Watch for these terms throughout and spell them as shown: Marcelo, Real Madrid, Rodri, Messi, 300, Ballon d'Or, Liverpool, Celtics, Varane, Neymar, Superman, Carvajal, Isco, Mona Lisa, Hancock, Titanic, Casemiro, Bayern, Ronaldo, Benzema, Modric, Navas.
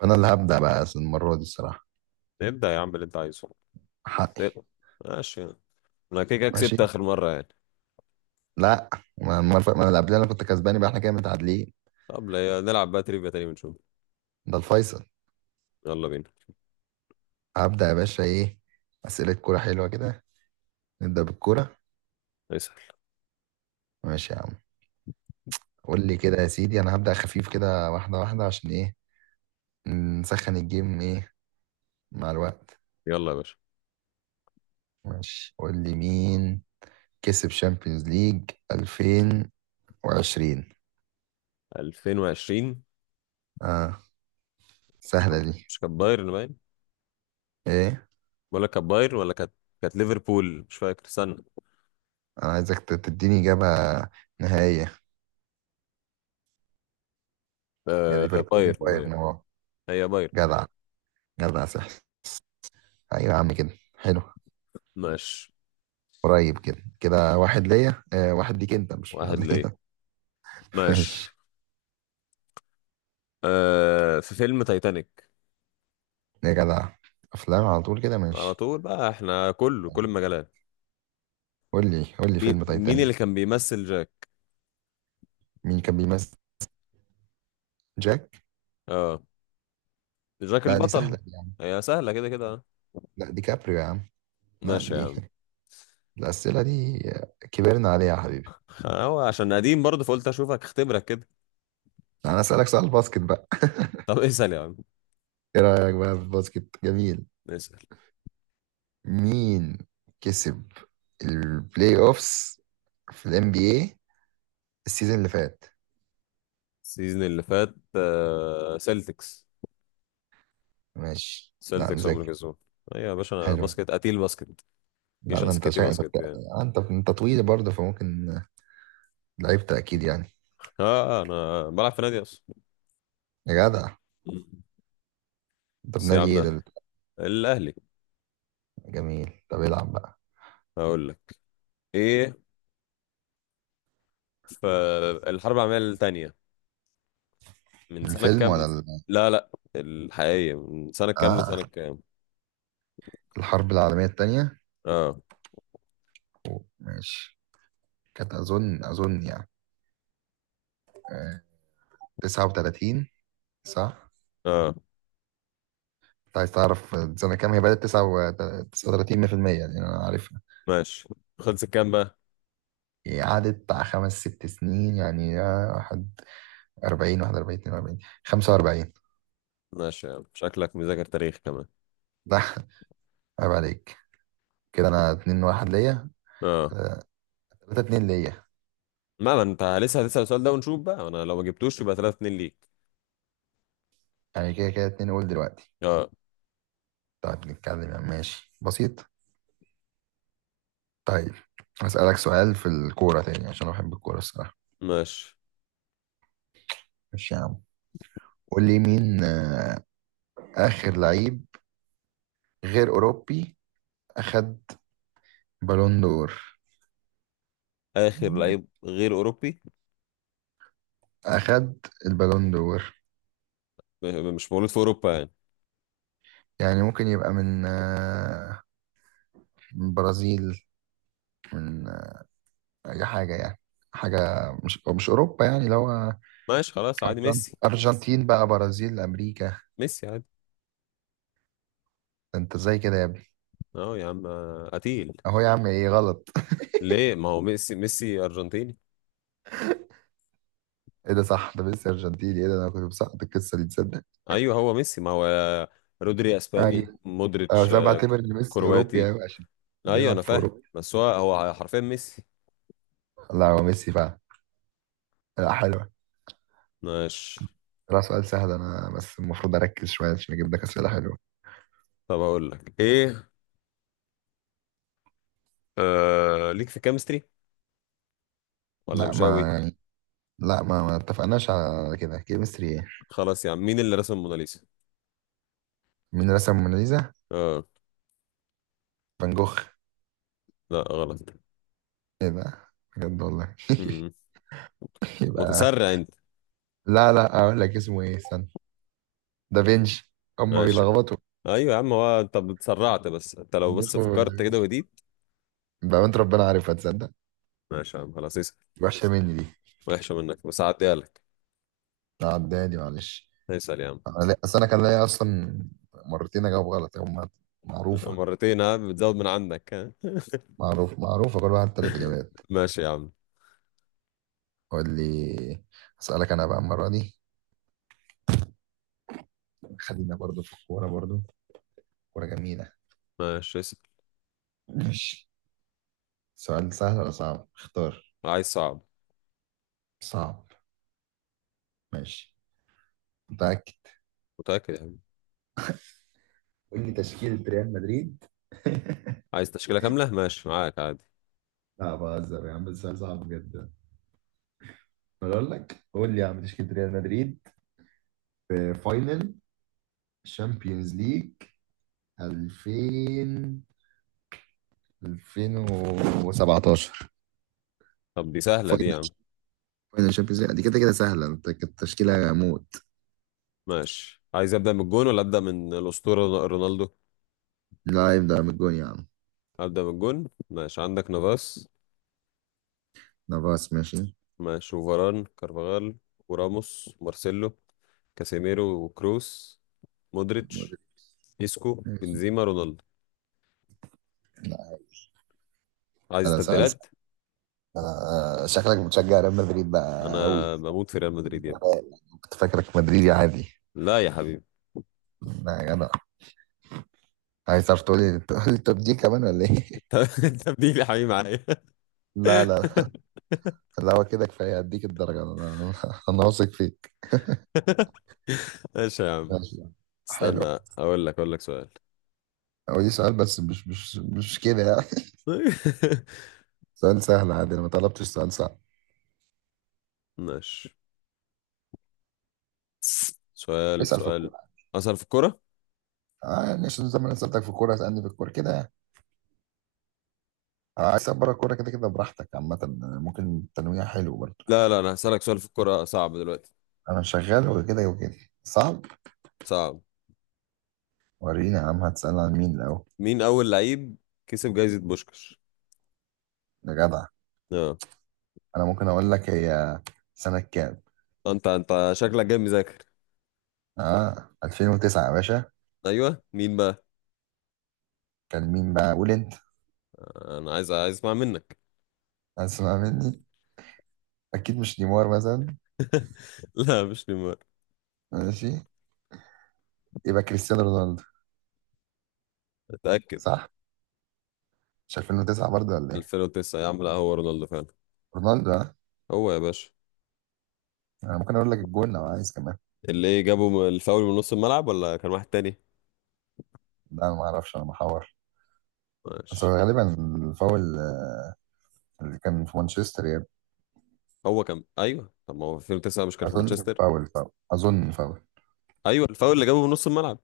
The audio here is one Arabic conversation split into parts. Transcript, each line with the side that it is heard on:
right: فانا اللي هبدأ بقى المرة دي الصراحة
left: ابدأ يا عم اللي انت عايزه.
right: حقي.
left: ابدأ. ماشي. انا كده كده كسبت
right: ماشي.
left: اخر مرة يعني.
right: لا، ما اللي قبلها انا كنت كسباني بقى، احنا كده متعادلين.
left: طب نلعب بقى تريفيا تاني ونشوف.
right: ده الفيصل.
left: يلا بينا.
right: هبدأ يا باشا ايه، أسئلة كورة حلوة كده. نبدأ بالكورة.
left: اسأل.
right: ماشي يا عم. قول لي كده يا سيدي، انا هبدأ خفيف كده واحدة واحدة عشان ايه؟ نسخن الجيم ايه مع الوقت.
left: يلا يا باشا.
right: ماشي، قول لي مين كسب شامبيونز ليج 2020.
left: 2020.
right: اه
left: مش
right: سهلة
left: كانت
right: دي.
left: مش كانت بايرن باين،
right: ايه؟
left: ولا كانت بايرن، ولا كانت. كانت ليفربول، مش فاكر، استنى.
right: انا عايزك تديني إجابة نهائية. يا
left: آه،
right: ليفربول يا
left: بايرن بايرن.
right: بايرن.
left: هي بايرن.
right: جدع، جدع سحر. ايوه يا عم كده. حلو.
left: ماشي.
right: قريب كده كده، واحد ليا آه واحد ليك انت، مش واحد
left: واحد ليه.
right: ليا.
left: ماشي.
right: ماشي.
left: آه، في فيلم تايتانيك.
right: يا جدع، افلام على طول كده،
left: على
right: ماشي.
left: طول بقى، احنا كله كل المجالات.
right: قول لي
left: مين
right: فيلم
left: مين اللي
right: تايتانيك،
left: كان بيمثل جاك؟
right: مين كان بيمثل جاك.
left: اه، جاك
right: لا دي
left: البطل.
right: سهله دي يا عم.
left: هي سهلة كده كده.
right: لا دي كابريو يا عم. لا
left: ماشي يا
right: دي
left: عم.
right: الاسئله دي كبرنا عليها يا حبيبي.
left: هو عشان قديم برضه فقلت اشوفك اختبرك كده.
right: انا اسالك سؤال باسكت بقى.
left: طب اسأل يا عم.
right: ايه رايك بقى في الباسكت، جميل.
left: اسأل.
right: مين كسب البلاي اوفس في الام بي اي السيزون اللي فات؟
left: السيزون اللي فات سيلتكس.
right: ماشي لا
left: سيلتكس عمر
right: مذاكر.
left: كسبان. ايوه يا باشا، انا
right: حلو.
left: باسكت، قتيل باسكت.
right: لا
left: مش
right: ده انت
left: عسكتي باسكت يعني.
right: آه، انت طويل برضه فممكن لعبت اكيد يعني.
left: اه انا بلعب في نادي اصلا.
right: يا جدع.
left: مم.
right: انت
left: بس يا
right: بنادي ايه
left: عم،
right: ده؟
left: الاهلي.
right: جميل، طب العب بقى.
left: هقول لك ايه. فالحرب العالميه الثانيه من سنه
right: الفيلم ولا
left: كام؟ لا لا، الحقيقيه، من سنه كام
right: اه
left: لسنه كام؟
right: الحرب العالمية التانية.
left: اه
right: أوه، ماشي. كانت اظن يعني آه، 39 صح؟
left: اه.
right: انت عايز تعرف سنة كام هي بدأت. 39 100%، يعني انا عارفها.
left: ماشي. خلصت كام بقى؟
right: هي قعدت بتاع خمس ست سنين يعني آه، واحد 40 41 42 45.
left: ماشي يا عم، شكلك مذاكر تاريخ كمان.
right: لا عيب عليك. كده انا اتنين واحد ليا.
left: اه.
right: تلاتة اتنين ليا.
left: ما انت لسه هتسأل السؤال ده ونشوف بقى، انا لو ما جبتوش يبقى 3 2 ليك.
right: يعني كده كده اتنين، قول دلوقتي.
left: اه.
right: طيب نتكلم يعني، ماشي بسيط. طيب هسألك سؤال في الكورة تاني عشان انا بحب الكورة الصراحة.
left: ماشي.
right: ماشي يا عم. قول لي مين آه، آخر لعيب غير أوروبي أخد بالون دور،
left: اخر لعيب غير اوروبي.
right: أخد البالون دور.
left: مش مولود في اوروبا يعني؟
right: يعني ممكن يبقى من آه، من برازيل، من آه، أي حاجة يعني. حاجة مش أوروبا يعني، لو
left: ماشي، خلاص عادي، ميسي.
right: أرجنتين بقى، برازيل، أمريكا.
left: ميسي عادي.
right: ده أنت إزاي كده يا.
left: اه يا عم، قتيل.
right: اهو يا عم، ايه غلط؟
left: ليه؟ ما هو ميسي، ميسي ارجنتيني.
right: ايه ده صح، ده ميسي ارجنتيني، ايه ده انا كنت مسقط القصه دي تصدق.
left: ايوه هو ميسي، ما هو رودري اسباني،
right: ايوه أه،
left: مودريتش
right: بس انا بعتبر ان ميسي اوروبي
left: كرواتي.
right: ايوه عشان
left: ايوه
right: بيلعب
left: انا
right: في
left: فاهم،
right: اوروبا.
left: بس هو حرفيا ميسي.
right: لا هو ميسي فعلا. لا حلوه.
left: ماشي.
right: لا سؤال سهل، انا بس المفروض اركز شويه عشان اجيب لك اسئله حلوه.
left: طب اقول لك ايه. آه ليك في كيمستري ولا
right: لا
left: مش
right: ما
left: قوي؟
right: يعني، لا ما اتفقناش على كده، كيمستري ايه.
left: خلاص يا عم، مين اللي رسم الموناليزا؟
right: مين رسم موناليزا؟
left: اه.
right: فان جوخ.
left: لا غلط.
right: ايه ده، بجد والله.
left: مم.
right: يبقى،
left: متسرع انت.
right: لا لا اقول لك اسمه ايه استنى. دافينشي. هما
left: ماشي.
right: بيلخبطوا
left: ايوه يا عم، هو انت اتسرعت، بس انت لو
right: فان جوخ
left: بس فكرت كده
right: ودافينشي
left: وهديت.
right: بقى انت، ربنا عارفها تصدق.
left: ماشي يا عم خلاص، اسال.
right: وحشة مني دي.
left: وحشه منك، بس هعديها لك.
right: عداني معلش.
left: اسال يا عم.
right: انا اصل انا كان ليا اصلا مرتين اجاوب غلط، هما معروفة.
left: مرتين؟ ها، بتزود من عندك؟ ها.
right: معروف، معروفة كل واحد تلات اجابات.
left: ماشي يا عم.
right: قول لي، اسألك انا بقى المرة دي، خلينا برضو في الكورة برضو، كورة جميلة.
left: ماشي، اسال.
right: ماشي، سؤال سهل ولا صعب، اختار.
left: عايز صعب.
right: صعب. ماشي، متأكد.
left: متاكد يا عم.
right: قول لي تشكيلة ريال مدريد.
left: عايز تشكيله كامله، ماشي معاك عادي.
right: لا بهزر يا عم، السؤال صعب جدا. بقول لك قول لي يا عم تشكيلة ريال مدريد في فاينل الشامبيونز ليج 2000 2017.
left: طب دي سهله دي يا
right: فاينل
left: عم.
right: فاينل شامبيونز ليج دي كده كده سهلة، انت كانت تشكيلة موت.
left: ماشي، عايز ابدا من الجون ولا ابدا من الاسطوره رونالدو؟
right: لا يبدأ من الجون يا عم.
left: ابدا من الجون. ماشي، عندك نافاس.
right: نافاس ماشي.
left: ماشي، وفاران كارفاغال وراموس مارسيلو، كاسيميرو وكروس، مودريتش،
right: مودريتش.
left: إيسكو
right: ماشي.
left: بنزيما رونالدو.
right: لا،
left: عايز
right: انا سأل.
left: تبديلات؟
right: آه، شكلك بتشجع ريال مدريد بقى قوي.
left: انا بموت في ريال مدريد يا ابني.
right: كنت فاكرك مدريدي عادي.
left: لا يا حبيبي.
right: لا يا جدع. عايز تعرف؟ تقول لي طب دي كمان ولا ايه؟
left: الت- التبديل يا حبيبي معايا.
right: لا لا، لا هو كده كفاية هديك الدرجة. انا انا أنا واثق فيك.
left: ماشي يا عم.
right: ماشي يا عم. حلو.
left: استنى. اقول لك سؤال.
right: هو دي سؤال بس مش كده. سؤال سهل عادي، انا ما طلبتش سؤال صعب.
left: ماشي. سؤال
right: اسال في
left: سؤال
right: الكوره.
left: اسأل في الكوره.
right: اه يعني عشان زي ما انا سالتك في الكوره اسالني في الكوره كده يعني. آه، عايز اسال بره الكوره كده كده براحتك، عامه يعني ممكن تنويع حلو برضه.
left: لا لا، انا هسألك سؤال في الكوره صعب دلوقتي.
right: انا شغال وكده وكده. صعب.
left: صعب.
right: وريني يا عم هتسال عن مين الاول.
left: مين اول لعيب كسب جائزة بوشكش؟
right: يا جدع.
left: اه.
right: انا ممكن اقول لك هي سنه كام.
left: انت شكلك جاي مذاكر.
right: اه 2009 يا باشا.
left: ايوه مين بقى؟
right: كان مين بقى، قول انت.
left: انا عايز اسمع منك.
right: اسمع مني، اكيد مش نيمار مثلا.
left: لا مش نيمار.
right: ماشي، يبقى كريستيانو رونالدو.
left: اتاكد.
right: صح، مش 2009 برضه ولا ايه.
left: 2009 يا عم، لا هو رونالدو فعلا.
right: رونالدو اه.
left: هو يا باشا.
right: انا ممكن اقول لك الجول لو عايز كمان.
left: اللي إيه جابه من الفاول من نص الملعب، ولا كان واحد تاني؟
right: لا ما اعرفش، انا محور. بس
left: ماشي.
right: هو غالبا الفاول اللي كان في مانشستر يعني.
left: هو كان، ايوه، طب ما هو في 2009 مش كان في
right: اظن كان
left: مانشستر.
right: فاول اظن فاول.
left: ايوه الفاول اللي جابه من نص الملعب.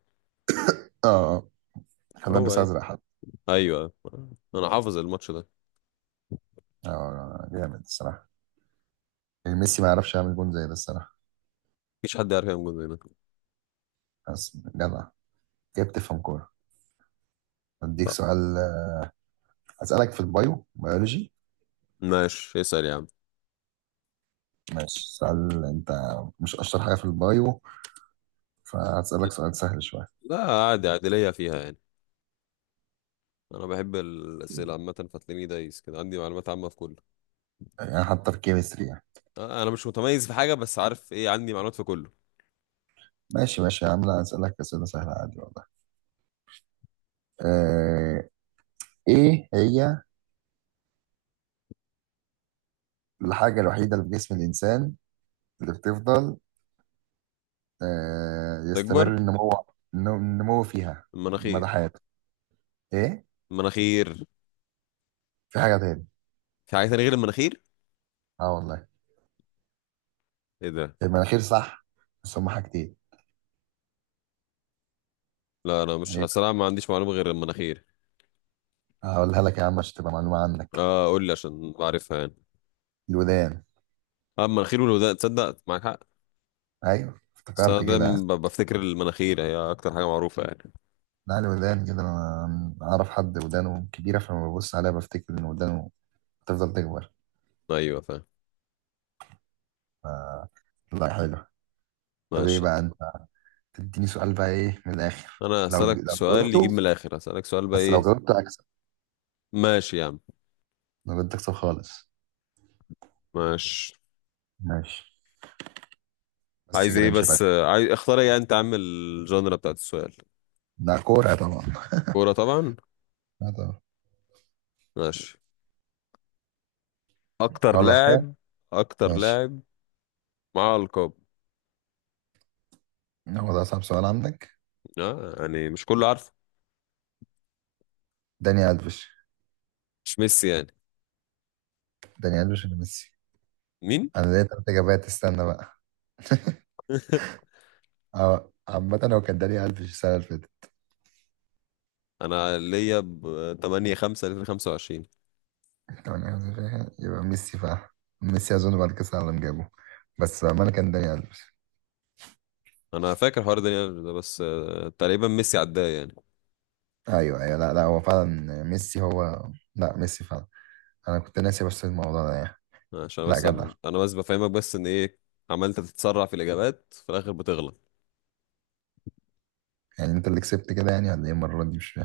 right: اه، كان
left: هو
right: لابس
left: ايوه.
right: ازرق حد.
left: ايوه. انا حافظ الماتش ده.
right: اه جامد الصراحه. يعني ميسي ما يعرفش يعمل جون زي ده الصراحه.
left: مفيش حد يعرف يعمل جول زي ده.
right: بس جدع، كيف بتفهم كوره. اديك
left: طب،
right: سؤال، اسالك في البايو بيولوجي.
left: ماشي اسال يا عم.
right: ماشي سؤال. انت مش اشطر حاجه في البايو فهسالك سؤال سهل شويه.
left: لا عادي، عادي ليا فيها يعني. انا بحب الاسئله عامه، فتلاقيني دايس كده، عندي معلومات عامه في كله.
right: يعني حتى في الكيمستري يعني.
left: انا مش متميز في حاجه، بس عارف ايه، عندي معلومات في كله.
right: ماشي ماشي يا عم، لا اسالك اسئله سهله عادي والله. آه، ايه هي الحاجة الوحيدة اللي في جسم الإنسان اللي بتفضل آه،
left: تكبر.
right: يستمر النمو فيها
left: المناخير.
right: مدى حياته؟ إيه؟
left: المناخير.
right: في حاجة تاني.
left: في حاجه تانية غير المناخير؟
right: أه والله،
left: ايه ده؟
right: المناخير صح بس هما حاجتين.
left: لا، انا مش،
right: إيه بقى؟
left: الصراحه ما عنديش معلومه غير المناخير.
right: هقولها لك يا عم عشان تبقى معلومة عنك.
left: اه قول لي عشان بعرفها يعني.
right: الودان.
left: اه، المناخير والودان، تصدق معاك حق.
right: أيوه
left: بس
right: افتكرت
left: انا
right: كده، ها؟
left: دايما بفتكر المناخير هي اكتر حاجه معروفه يعني.
right: لا الودان كده، أنا أعرف حد ودانه كبيرة فلما ببص عليها بفتكر إن ودانه بتفضل تكبر.
left: ايوه فاهم.
right: ف- لا حلو. طب إيه
left: ماشي.
right: بقى أنت تديني سؤال بقى، إيه من الآخر.
left: انا
right: لو
left: هسالك
right: لو طب
left: سؤال
right: جاوبته
left: يجيب من
right: السؤال،
left: الاخر، هسالك سؤال بقى،
right: بس لو
left: ايه؟
right: جاوبته أكسب.
left: ماشي يا عم.
right: ما بدك صف خالص.
left: ماشي.
right: ماشي، بس
left: عايز
right: كده
left: ايه
right: مش راجع.
left: بس عايز اختار ايه، انت عامل الجانرا بتاعت السؤال.
right: ده كورة طبعا.
left: كوره طبعا.
right: لا طبعا.
left: ماشي. اكتر
right: اقول لك حاجة.
left: لاعب. اكتر
right: ماشي،
left: لاعب معاه القاب.
right: هو ده اصعب سؤال عندك.
left: آه يعني مش كله عارفه.
right: داني ألفيش.
left: مش ميسي يعني.
right: داني ألفيش ولا ميسي.
left: مين؟
right: انا ليا تلات اجابات استنى بقى. اه عامة هو كان داني ألفيش السنة اللي فاتت.
left: انا ليا ب 8/5/2025.
right: 28 فيها، يبقى ميسي فعلا. ميسي اظن بعد كاس العالم جابه، بس بأمانة كان داني ألفيش.
left: انا فاكر حوار ده بس تقريبا ميسي عداه يعني.
right: ايوه ايوه، لا هو فعلا ميسي هو. لا ميسي فعلا. انا كنت ناسي بس الموضوع ده يعني.
left: عشان
right: لا
left: بس
right: جدع.
left: انا بس بفهمك بس ان ايه. عمال تتسرع في الاجابات، في الاخر بتغلط.
right: يعني انت اللي كسبت كده يعني ولا ايه المرة دي مش